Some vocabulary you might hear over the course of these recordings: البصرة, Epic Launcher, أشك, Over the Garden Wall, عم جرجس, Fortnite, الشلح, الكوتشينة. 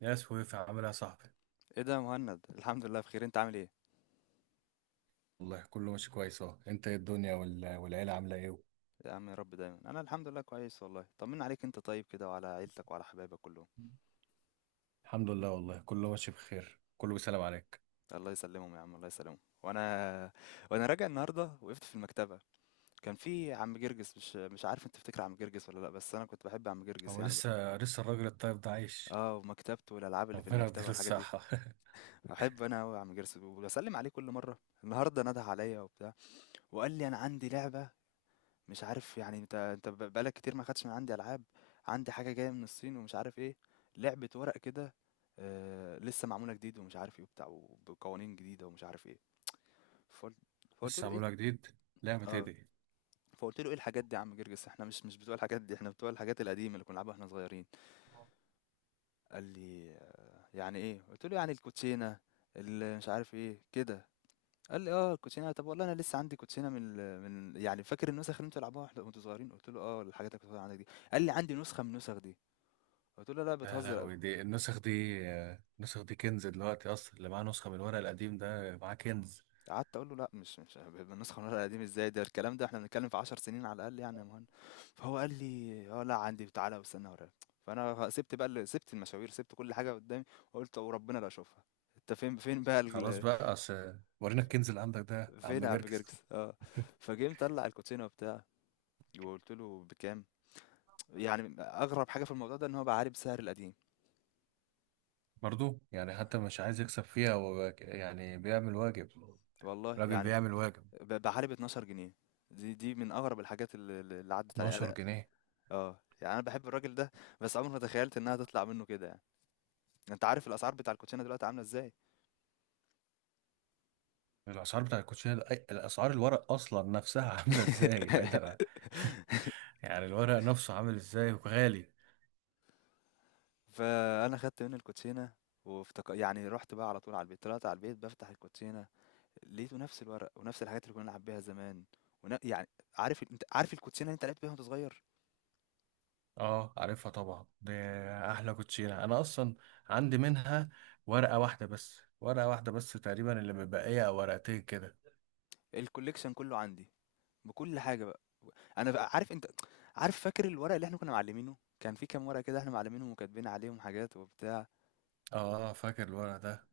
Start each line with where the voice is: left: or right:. right: يا سويفي، عامل ايه يا صاحبي؟
left: ايه ده يا مهند؟ الحمد لله بخير، انت عامل ايه؟
right: والله كله ماشي كويس اهو. انت ايه الدنيا والعيلة عاملة ايه؟
left: يا عم يا رب دايما، انا الحمد لله كويس، والله طمنا عليك، انت طيب كده وعلى عيلتك وعلى حبايبك كلهم؟
right: الحمد لله، والله كله ماشي بخير، كله بيسلم عليك.
left: الله يسلمهم يا عم، الله يسلمهم. وانا راجع النهارده وقفت في المكتبه، كان في عم جرجس. مش عارف انت تفتكر عم جرجس ولا لا، بس انا كنت بحب عم جرجس
right: هو
left: يعني بقى.
right: لسه الراجل الطيب ده عايش؟
left: اه، ومكتبته والالعاب اللي في
right: ربنا
left: المكتبه
right: يديله
left: والحاجات دي.
right: الصحة.
left: بحب انا قوي عم جرجس وبسلم عليه كل مره. النهارده نده عليا وبتاع وقال لي انا عندي لعبه، مش عارف يعني. انت بقالك كتير ما خدتش من عندي العاب. عندي حاجه جايه من الصين ومش عارف ايه، لعبه ورق كده، آه لسه معموله جديد ومش عارف ايه وبتاع، وبقوانين جديده ومش عارف ايه. فقلت فقلت
right: لسه
left: له ايه
right: عاملها جديد؟ لعبة
left: ال-
right: ايه
left: اه
right: دي؟
left: فقلت له ايه الحاجات دي يا عم جرجس؟ احنا مش بتوع الحاجات دي، احنا بتوع الحاجات القديمه اللي كنا بنلعبها واحنا صغيرين. قال لي آه يعني ايه؟ قلت له يعني الكوتشينه اللي مش عارف ايه كده. قال لي اه الكوتشينه، طب والله انا لسه عندي كوتشينه من يعني، فاكر النسخ اللي انتوا بتلعبوها وانتوا صغيرين؟ قلت له اه الحاجات اللي كنت بتقول عندك دي. قال لي عندي نسخه من النسخ دي. قلت له لا
right: لا لا،
left: بتهزر.
right: هو دي النسخ دي. النسخ دي كنز دلوقتي، اصلا اللي معاه نسخة من الورق القديم ده معاه كنز.
left: قعدت اقول له لا، مش النسخه من الورق القديم، ازاي ده الكلام ده؟ احنا بنتكلم في 10 سنين على الاقل يعني يا مهند. فهو قال لي اه لا عندي، تعالى واستنى وراك. فانا سبت بقى سبت المشاوير، سبت كل حاجه قدامي، وقلت وربنا لا اشوفها. انت فين بقى
right: خلاص بقى، اصل ورينا الكنز اللي عندك ده يا
left: فين
right: عم
left: يا عم
right: جركس.
left: جرجس؟ اه، فجه مطلع الكوتشينه وبتاع. وقلت له بكام؟ يعني أغرب حاجة في الموضوع ده إن هو باع عليه بسعر القديم،
right: برضو يعني حتى مش عايز يكسب فيها، يعني بيعمل واجب.
left: والله
right: راجل
left: يعني.
right: بيعمل واجب.
left: باع عليه ب12 جنيه. دي من أغرب الحاجات ال اللي عدّت عليّا
right: 12
left: أنا.
right: جنيه
left: آه، يعني أنا باحب الراجل ده، بس عمري ما تخيّلت إنها تطلع منّه كده يعني. أنت عارف الأسعار بتاع الكوتشينة دلوقتي عاملة إزاي.
right: الاسعار بتاع الاسعار الورق اصلا نفسها عامله ازاي، بعيدا عن. يعني الورق نفسه عامل ازاي، وغالي.
left: فأنا خدت منّه الكوتشينة يعني، رُحت بقى على طول على البيت، طلعت على البيت بافتح الكوتشينة، لقيته نفس الورق ونفس الحاجات اللي كنا بنلعب بيها زمان، يعني، أنت عارف الكوتشينة اللي أنت لعبت بيها وأنت صغير؟
right: اه، عارفها طبعا دي. احلى كوتشينه، انا اصلا عندي منها ورقه واحده بس تقريبا اللي مبقيه او ورقتين كده.
left: الcollection كلّه عندي، بكل حاجة بقى. انا بقى عارف انت عارف، فاكر الورق اللي احنا كنا معلمينه، كان في كام ورقة كده احنا معلمينهم وكاتبين عليهم حاجات وبتاع؟
right: اه فاكر الورق ده.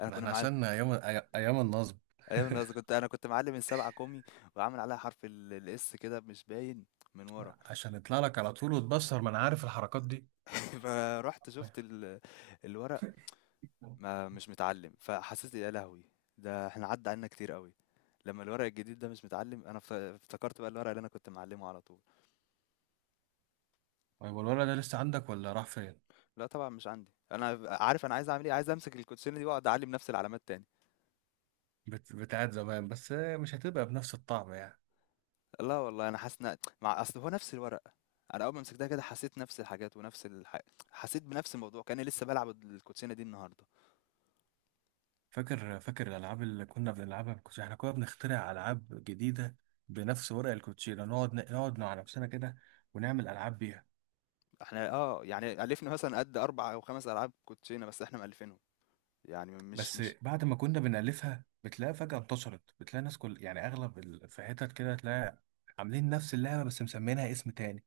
left: انا
right: ده
left: كنا
right: احنا
left: معلم
right: عشان ايام النصب.
left: ايوه، انا كنت انا كنت معلم السبعة كومي وعامل عليها حرف الاس كده مش باين من ورا.
right: عشان يطلع لك على طول وتبصر، ما انا عارف الحركات دي.
left: فرحت شفت الورق ما مش متعلم، فحسيت يا لهوي، ده احنا عدى عنا كتير قوي. لما الورق الجديد ده مش متعلم، انا افتكرت بقى الورق اللي انا كنت معلمه على طول.
right: طيب الورق ده لسه عندك ولا راح فين؟
left: لا طبعا مش عندي، انا عارف انا عايز اعمل ايه، عايز امسك الكوتشينه دي واقعد اعلم نفس العلامات تاني.
right: بتاعت زمان، بس مش هتبقى بنفس الطعم يعني.
left: لا والله أنا حاسس إن مع أصل هو نفس الورقة. أنا أول ما مسكتها كده حسيت نفس الحاجات ونفس الح حسيت بنفس الموضوع، كأني لسه بالعب الكوتشينة دي النهارده.
right: فاكر الالعاب اللي كنا بنلعبها بالكوتشينه؟ احنا كنا بنخترع العاب جديده بنفس ورق الكوتشينه، نقعد مع نفسنا كده ونعمل العاب بيها.
left: إحنا آه، يعني ألِفنا مثلًا قد 4 أو 5 ألعاب كوتشينة بس إحنا مألِفينهم، يعني مش
right: بس
left: مش
right: بعد ما كنا بنالفها بتلاقي فجاه انتشرت، بتلاقي ناس كل يعني في حتت كده تلاقي عاملين نفس اللعبه بس مسمينها اسم تاني.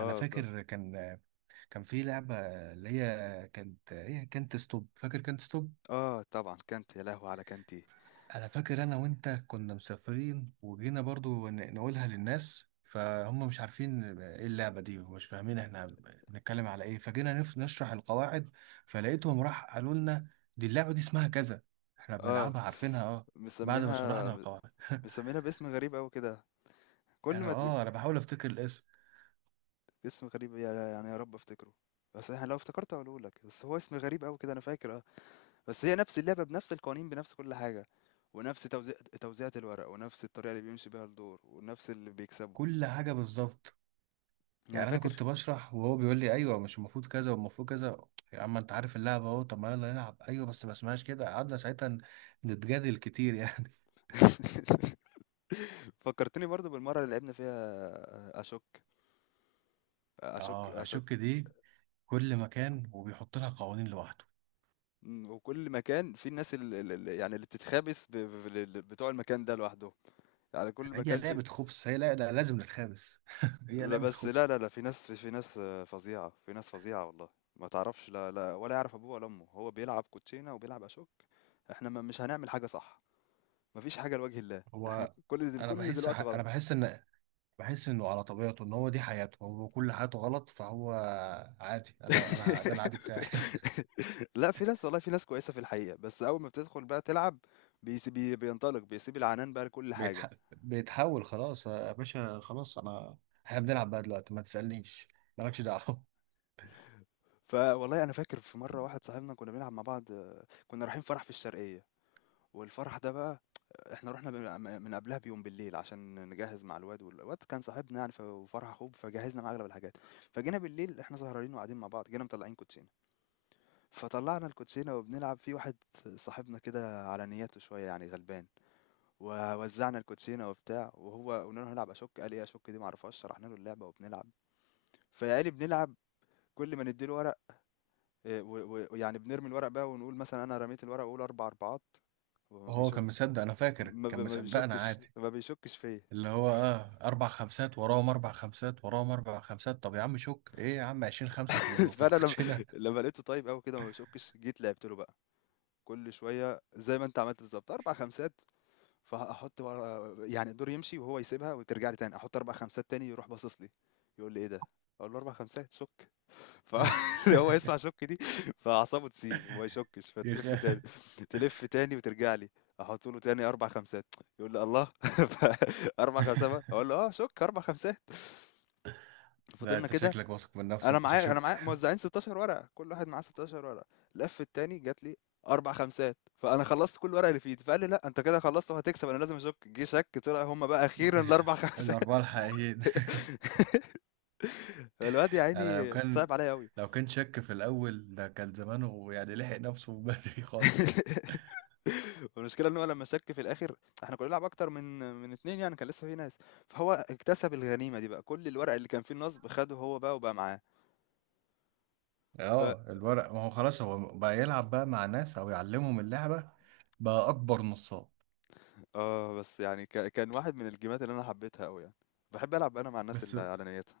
right: انا
left: آه ده
right: فاكر، كان في لعبه اللي هي كانت ستوب، فاكر كانت ستوب؟
left: آه طبعًا كانتي، يا لهوي على كانتي!
right: انا فاكر انا وانت كنا مسافرين وجينا برضو نقولها للناس، فهم مش عارفين ايه اللعبة دي ومش فاهمين احنا بنتكلم على ايه، فجينا نشرح القواعد. فلقيتهم راح قالوا لنا: دي اللعبة دي اسمها كذا، احنا
left: آه،
right: بنلعبها عارفينها، اه. بعد ما
left: مسميينها
right: شرحنا القواعد.
left: مسميينها باسم غريب أوي كده، كل
right: يعني
left: ما ت
right: اه، انا بحاول افتكر الاسم.
left: اسم غريب، يعني، يا رب أفتكره. بس أنا لو افتكرت هاقوله لك، بس هو اسم غريب أوي كده أنا فاكر. بس هي نفس اللعبة بنفس القوانين بنفس كل حاجة، ونفس توزيعة الورق، ونفس الطريقة اللي بيمشي بيها الدور ونفس اللي بيكسبه.
right: كل حاجة بالظبط.
left: انا
right: يعني انا
left: فاكر.
right: كنت بشرح وهو بيقول لي: ايوه مش المفروض كذا والمفروض كذا. يا عم انت عارف اللعبة اهو، طب ما يلا نلعب، ايوه بس ما اسمهاش كده. قعدنا ساعتها نتجادل كتير يعني.
left: فكرتني برضو بالمرة اللي لعبنا فيها اشك، اشك،
right: اه،
left: اشك.
right: اشك دي. كل مكان وبيحط لها قوانين لوحده.
left: مم، وكل مكان في الناس اللي بتتخابس بتوع المكان ده لوحدهم، يعني كل
right: هي
left: مكان في.
right: لعبة خبص، هي لا لا لازم نتخابس. هي
left: لا
right: لعبة
left: بس، لا
right: خبص.
left: لا لا، في ناس في ناس آه، فظيعة، في ناس فظيعة والله. ما تعرفش، لا لا، ولا يعرف ابوه ولا امه، هو بيلعب كوتشينة وبيلعب اشك. احنا ما مش هنعمل حاجة صح؟ ما فيش حاجة لوجه الله. إحنا
right: هو،
left: كل دل كل دلوقتي
right: انا
left: غلط.
right: بحس ان بحس انه على طبيعته ان هو دي حياته، هو كل حياته غلط، فهو عادي. انا ده العادي بتاعي.
left: لأ، في ناس والله، في ناس كويسة في الحقيقة، بس أول ما بتدخل بقى تلعب بيس بي بينطلق، بيسيب العنان بقى لكل حاجة.
right: بيتحول خلاص، آه، يا باشا خلاص، انا احنا بنلعب بقى دلوقتي، ما تسألنيش، مالكش دعوة.
left: فوالله أنا فاكر في مرة واحد صاحبنا كنا بنلعب مع بعض، آه، كنا رايحين فرح في الشرقية، والفرح ده بقى إحنا رُحنا من قبلها بيوم بالليل عشان نجهّز مع الواد، الواد كان صاحبنا يعني، وفرح أخوه، فجهّزنا معاه أغلب الحاجات. فجينا بالليل إحنا سهرانين وقاعدين مع بعض، جينا مطلّعين كوتشينة. فطلعنا الكوتشينة وبنلعب في واحد صاحبنا كده على نياته شوية، يعني غلبان. ووزعنا الكوتشينة وبتاع، وهو قلنا له هنلعب أشك، قال إيه أشك دي معرفهاش؟ شرحنا له اللعبة وبنلعب. فقال بنلعب، كل ما نديله ورق إيه، ويعني بنرمي الورق بقى، ونقول مثلا أنا رميت الورق وأقول أربع أربعات، وما
right: وهو كان
left: بيشك،
right: مصدق، انا فاكر كان
left: ما
right: مصدقنا
left: بيشكش
right: عادي.
left: ما بيشكش فيا.
right: اللي هو اه اربع خمسات وراهم اربع خمسات وراهم اربع خمسات، طب يا عم شك ايه يا عم، 20 خمسة في
left: فانا لما
right: الكوتشينة.
left: لما لقيته طيب قوي كده ما بيشكش، جيت لعبت له بقى كل شويه زي ما انت عملت بالظبط اربع خمسات. فأحط بقى يعني الدور يمشي وهو يسيبها وترجع لي تاني، أحط 4 خمسات تاني، يروح باصص لي، يقول لي: "إيه ده؟" أقول له: "4 خمسات شُك." ف هو يسمع شُك دي، فأعصابه تسيب وما يشُكش،
right: يخ...
left: فتلِف تاني، تلِف تاني وترجع لي، أحط له تاني 4 خمسات، يقول لي: "الله! ف 4 خمسات بقى؟" أقول له: "آه شُك 4 خمسات."
right: لا
left: فضلنا
right: انت
left: كده.
right: شكلك واثق من
left: أنا
right: نفسك مش
left: معايا أنا
right: هشك.
left: معايا موزعين 16 ورقة، كل واحد معاه 16 ورقة. لف التاني جات لي 4 خمسات، فأنا خلصت كل الورق اللي في إيدي، فقال لي لأ أنت كده خلصت وهتكسب، أنا لازم أشك. جه شك، طلع هُم بقى أخيرًا ال4 خمسات.
right: الاربعة الحقيقيين.
left: الواد يا
right: انا لو
left: عيني
right: كان
left: صعب عليَّ أوي.
right: لو كان شك في الاول ده كان زمانه يعني لحق نفسه من بدري خالص.
left: والمشكلة إن هو لمّا شك في الآخر، إحنا كنا بنلعب أكتر من 2، يعني كان لسه في ناس، فهو اكتسب الغنيمة دي بقى، كل الورق اللي كان فيه النصب خده هو بقى وبقى معاه. ف
right: اه، الورق ما هو خلاص، هو بقى يلعب بقى مع ناس او يعلمهم اللعبة، بقى اكبر نصاب.
left: آه، بس يعني كان واحد من الجيمات اللي أنا حبيتها أوي يعني، باحب ألعب أنا مع الناس
right: بس
left: اللي على نيّتها.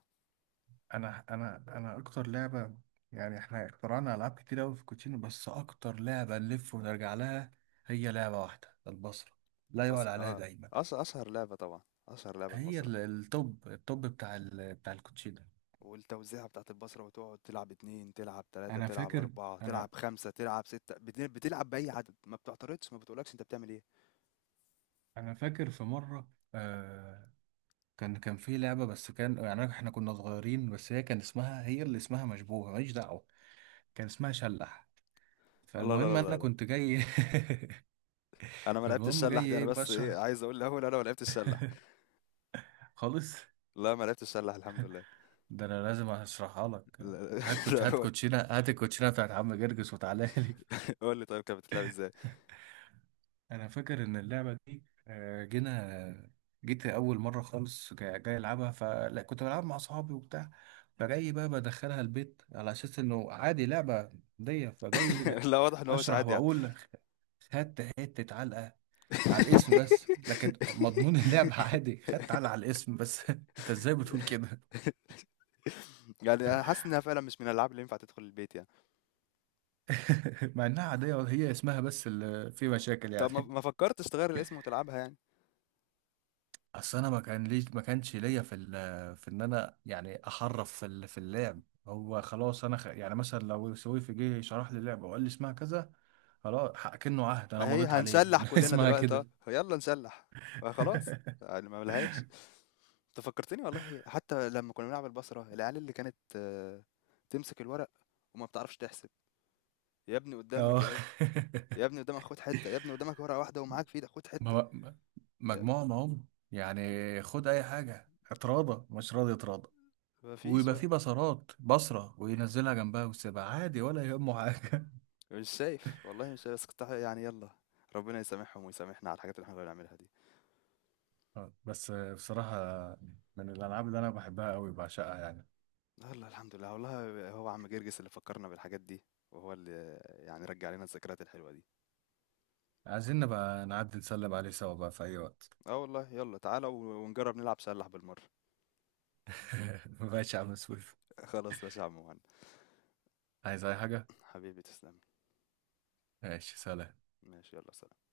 right: انا اكتر لعبه، يعني احنا اخترعنا العاب كتير قوي في كوتشينو، بس اكتر لعبه نلف ونرجع لها هي لعبه واحده، البصره لا يعلى
left: البصرة
right: عليها
left: اه،
right: دايما.
left: أشهر لعبة طبعا، أشهر لعبة
right: هي
left: البصرة،
right: التوب بتاع الكوتشينو.
left: والتوزيعة بتاعت البصرة، وتقعد تلعب اتنين، تلعب تلاتة،
right: انا
left: تلعب
right: فاكر،
left: أربعة، تلعب
right: انا
left: خمسة، تلعب ستة، بتلعب بأي عدد، ما بتعترضش ما بتقولكش أنت بتعمل إيه.
right: انا فاكر في مره، آه، كان في لعبه، بس كان يعني احنا كنا صغيرين، بس هي كان اسمها، هي اللي اسمها مشبوهه ماليش دعوه، كان اسمها شلح.
left: الله، لا لا
right: فالمهم انا
left: لا لا،
right: كنت جاي.
left: أنا ما لعبتش
right: فالمهم
left: الشلح
right: جاي
left: دي. أنا
right: ايه
left: بس إيه،
right: بشرح،
left: عايز أقول الأول أنا ما لعبتش الشلح.
right: خالص.
left: لا، ما لعبتش الشلح الحمد لله.
right: ده انا لازم اشرحها لك.
left: لا لا، لا،
right: هات
left: قول،
right: كوتشينه، هات الكوتشينه بتاعت عم جرجس وتعالى لي.
left: قول لي طيب كانت بتتلعب إزاي.
right: انا فاكر ان اللعبه دي آه، جينا، جيت اول مره خالص، جاي العبها فلا، كنت بلعب مع اصحابي وبتاع. فجاي بقى بدخلها البيت على اساس انه عادي لعبه دي، فجاي
left: لا واضح إن هو مش
right: اشرح
left: عادي يعني.
right: واقول. خدت حته علقه على الاسم، بس لكن مضمون اللعبه عادي، خدت علقه على الاسم بس. انت ازاي بتقول كده؟
left: يعني أنا حاسس إنها فعلا مش من الألعاب اللي ينفع تدخل البيت يعني.
right: مع انها عاديه، هي اسمها بس اللي فيه مشاكل
left: طب ما
right: يعني.
left: ما فكرتش تغير الاسم وتلعبها يعني.
right: اصل انا ما كان ليش ما كانش ليا في ان انا يعني احرف في اللعب. هو خلاص، يعني مثلا لو سويفي جه شرح لي اللعبه وقال لي اسمها كذا، خلاص، كأنه عهد انا
left: أهي
right: مضيت عليه
left: هنسلّح
right: إنه
left: كلّنا
right: اسمها
left: دلوقتي أهو،
right: كده.
left: يالّا نسلّح، فخلاص يعني ما لهاش. أنت فكّرتني والله حتى لمّا كنّا بنلعب البصرة، العيال اللي كانت آه، تمسك الورق وما بتعرفش تحسب، يا ابني قدّامك
right: اه.
left: أهي، يا ابني قدّامك خُد حتّة، يا ابني قدّامك ورقة واحدة ومعاك في إيدك خُد حتّة،
right: ما- ما-
left: د
right: مجموعه معهم. يعني خد اي حاجه، اتراضى مش راضي اتراضى.
left: ما فيش
right: ويبقى في
left: بقى،
right: بصرات، بصرة وينزلها جنبها ويسيبها عادي ولا يهمه حاجة.
left: مش شايف، والله مش شايف، بس كنت يعني يالّا، ربنا يسامحهم ويسامحنا على الحاجات اللي إحنا كنّا بنعملها دي.
right: آه، بس آه، بصراحة من الألعاب اللي أنا بحبها أوي، بعشقها يعني.
left: يالّا الحمد لله، والله هو عم جرجس اللي فكّرنا بالحاجات دي، وهو اللي يعني رجّع لنا الذكريات الحلوة دي.
right: عايزين نبقى نعدي نسلم عليه سوا بقى في أي وقت.
left: اه والله يلا تعالى ونجرب نلعب سلاح بالمرة.
right: ماشي يا عم سويف.
left: خلاص ماشي يا عم مهند،
right: عايز أي حاجة؟
left: حبيبي تسلم،
right: ماشي، سلام.
left: ماشي يلا سلام.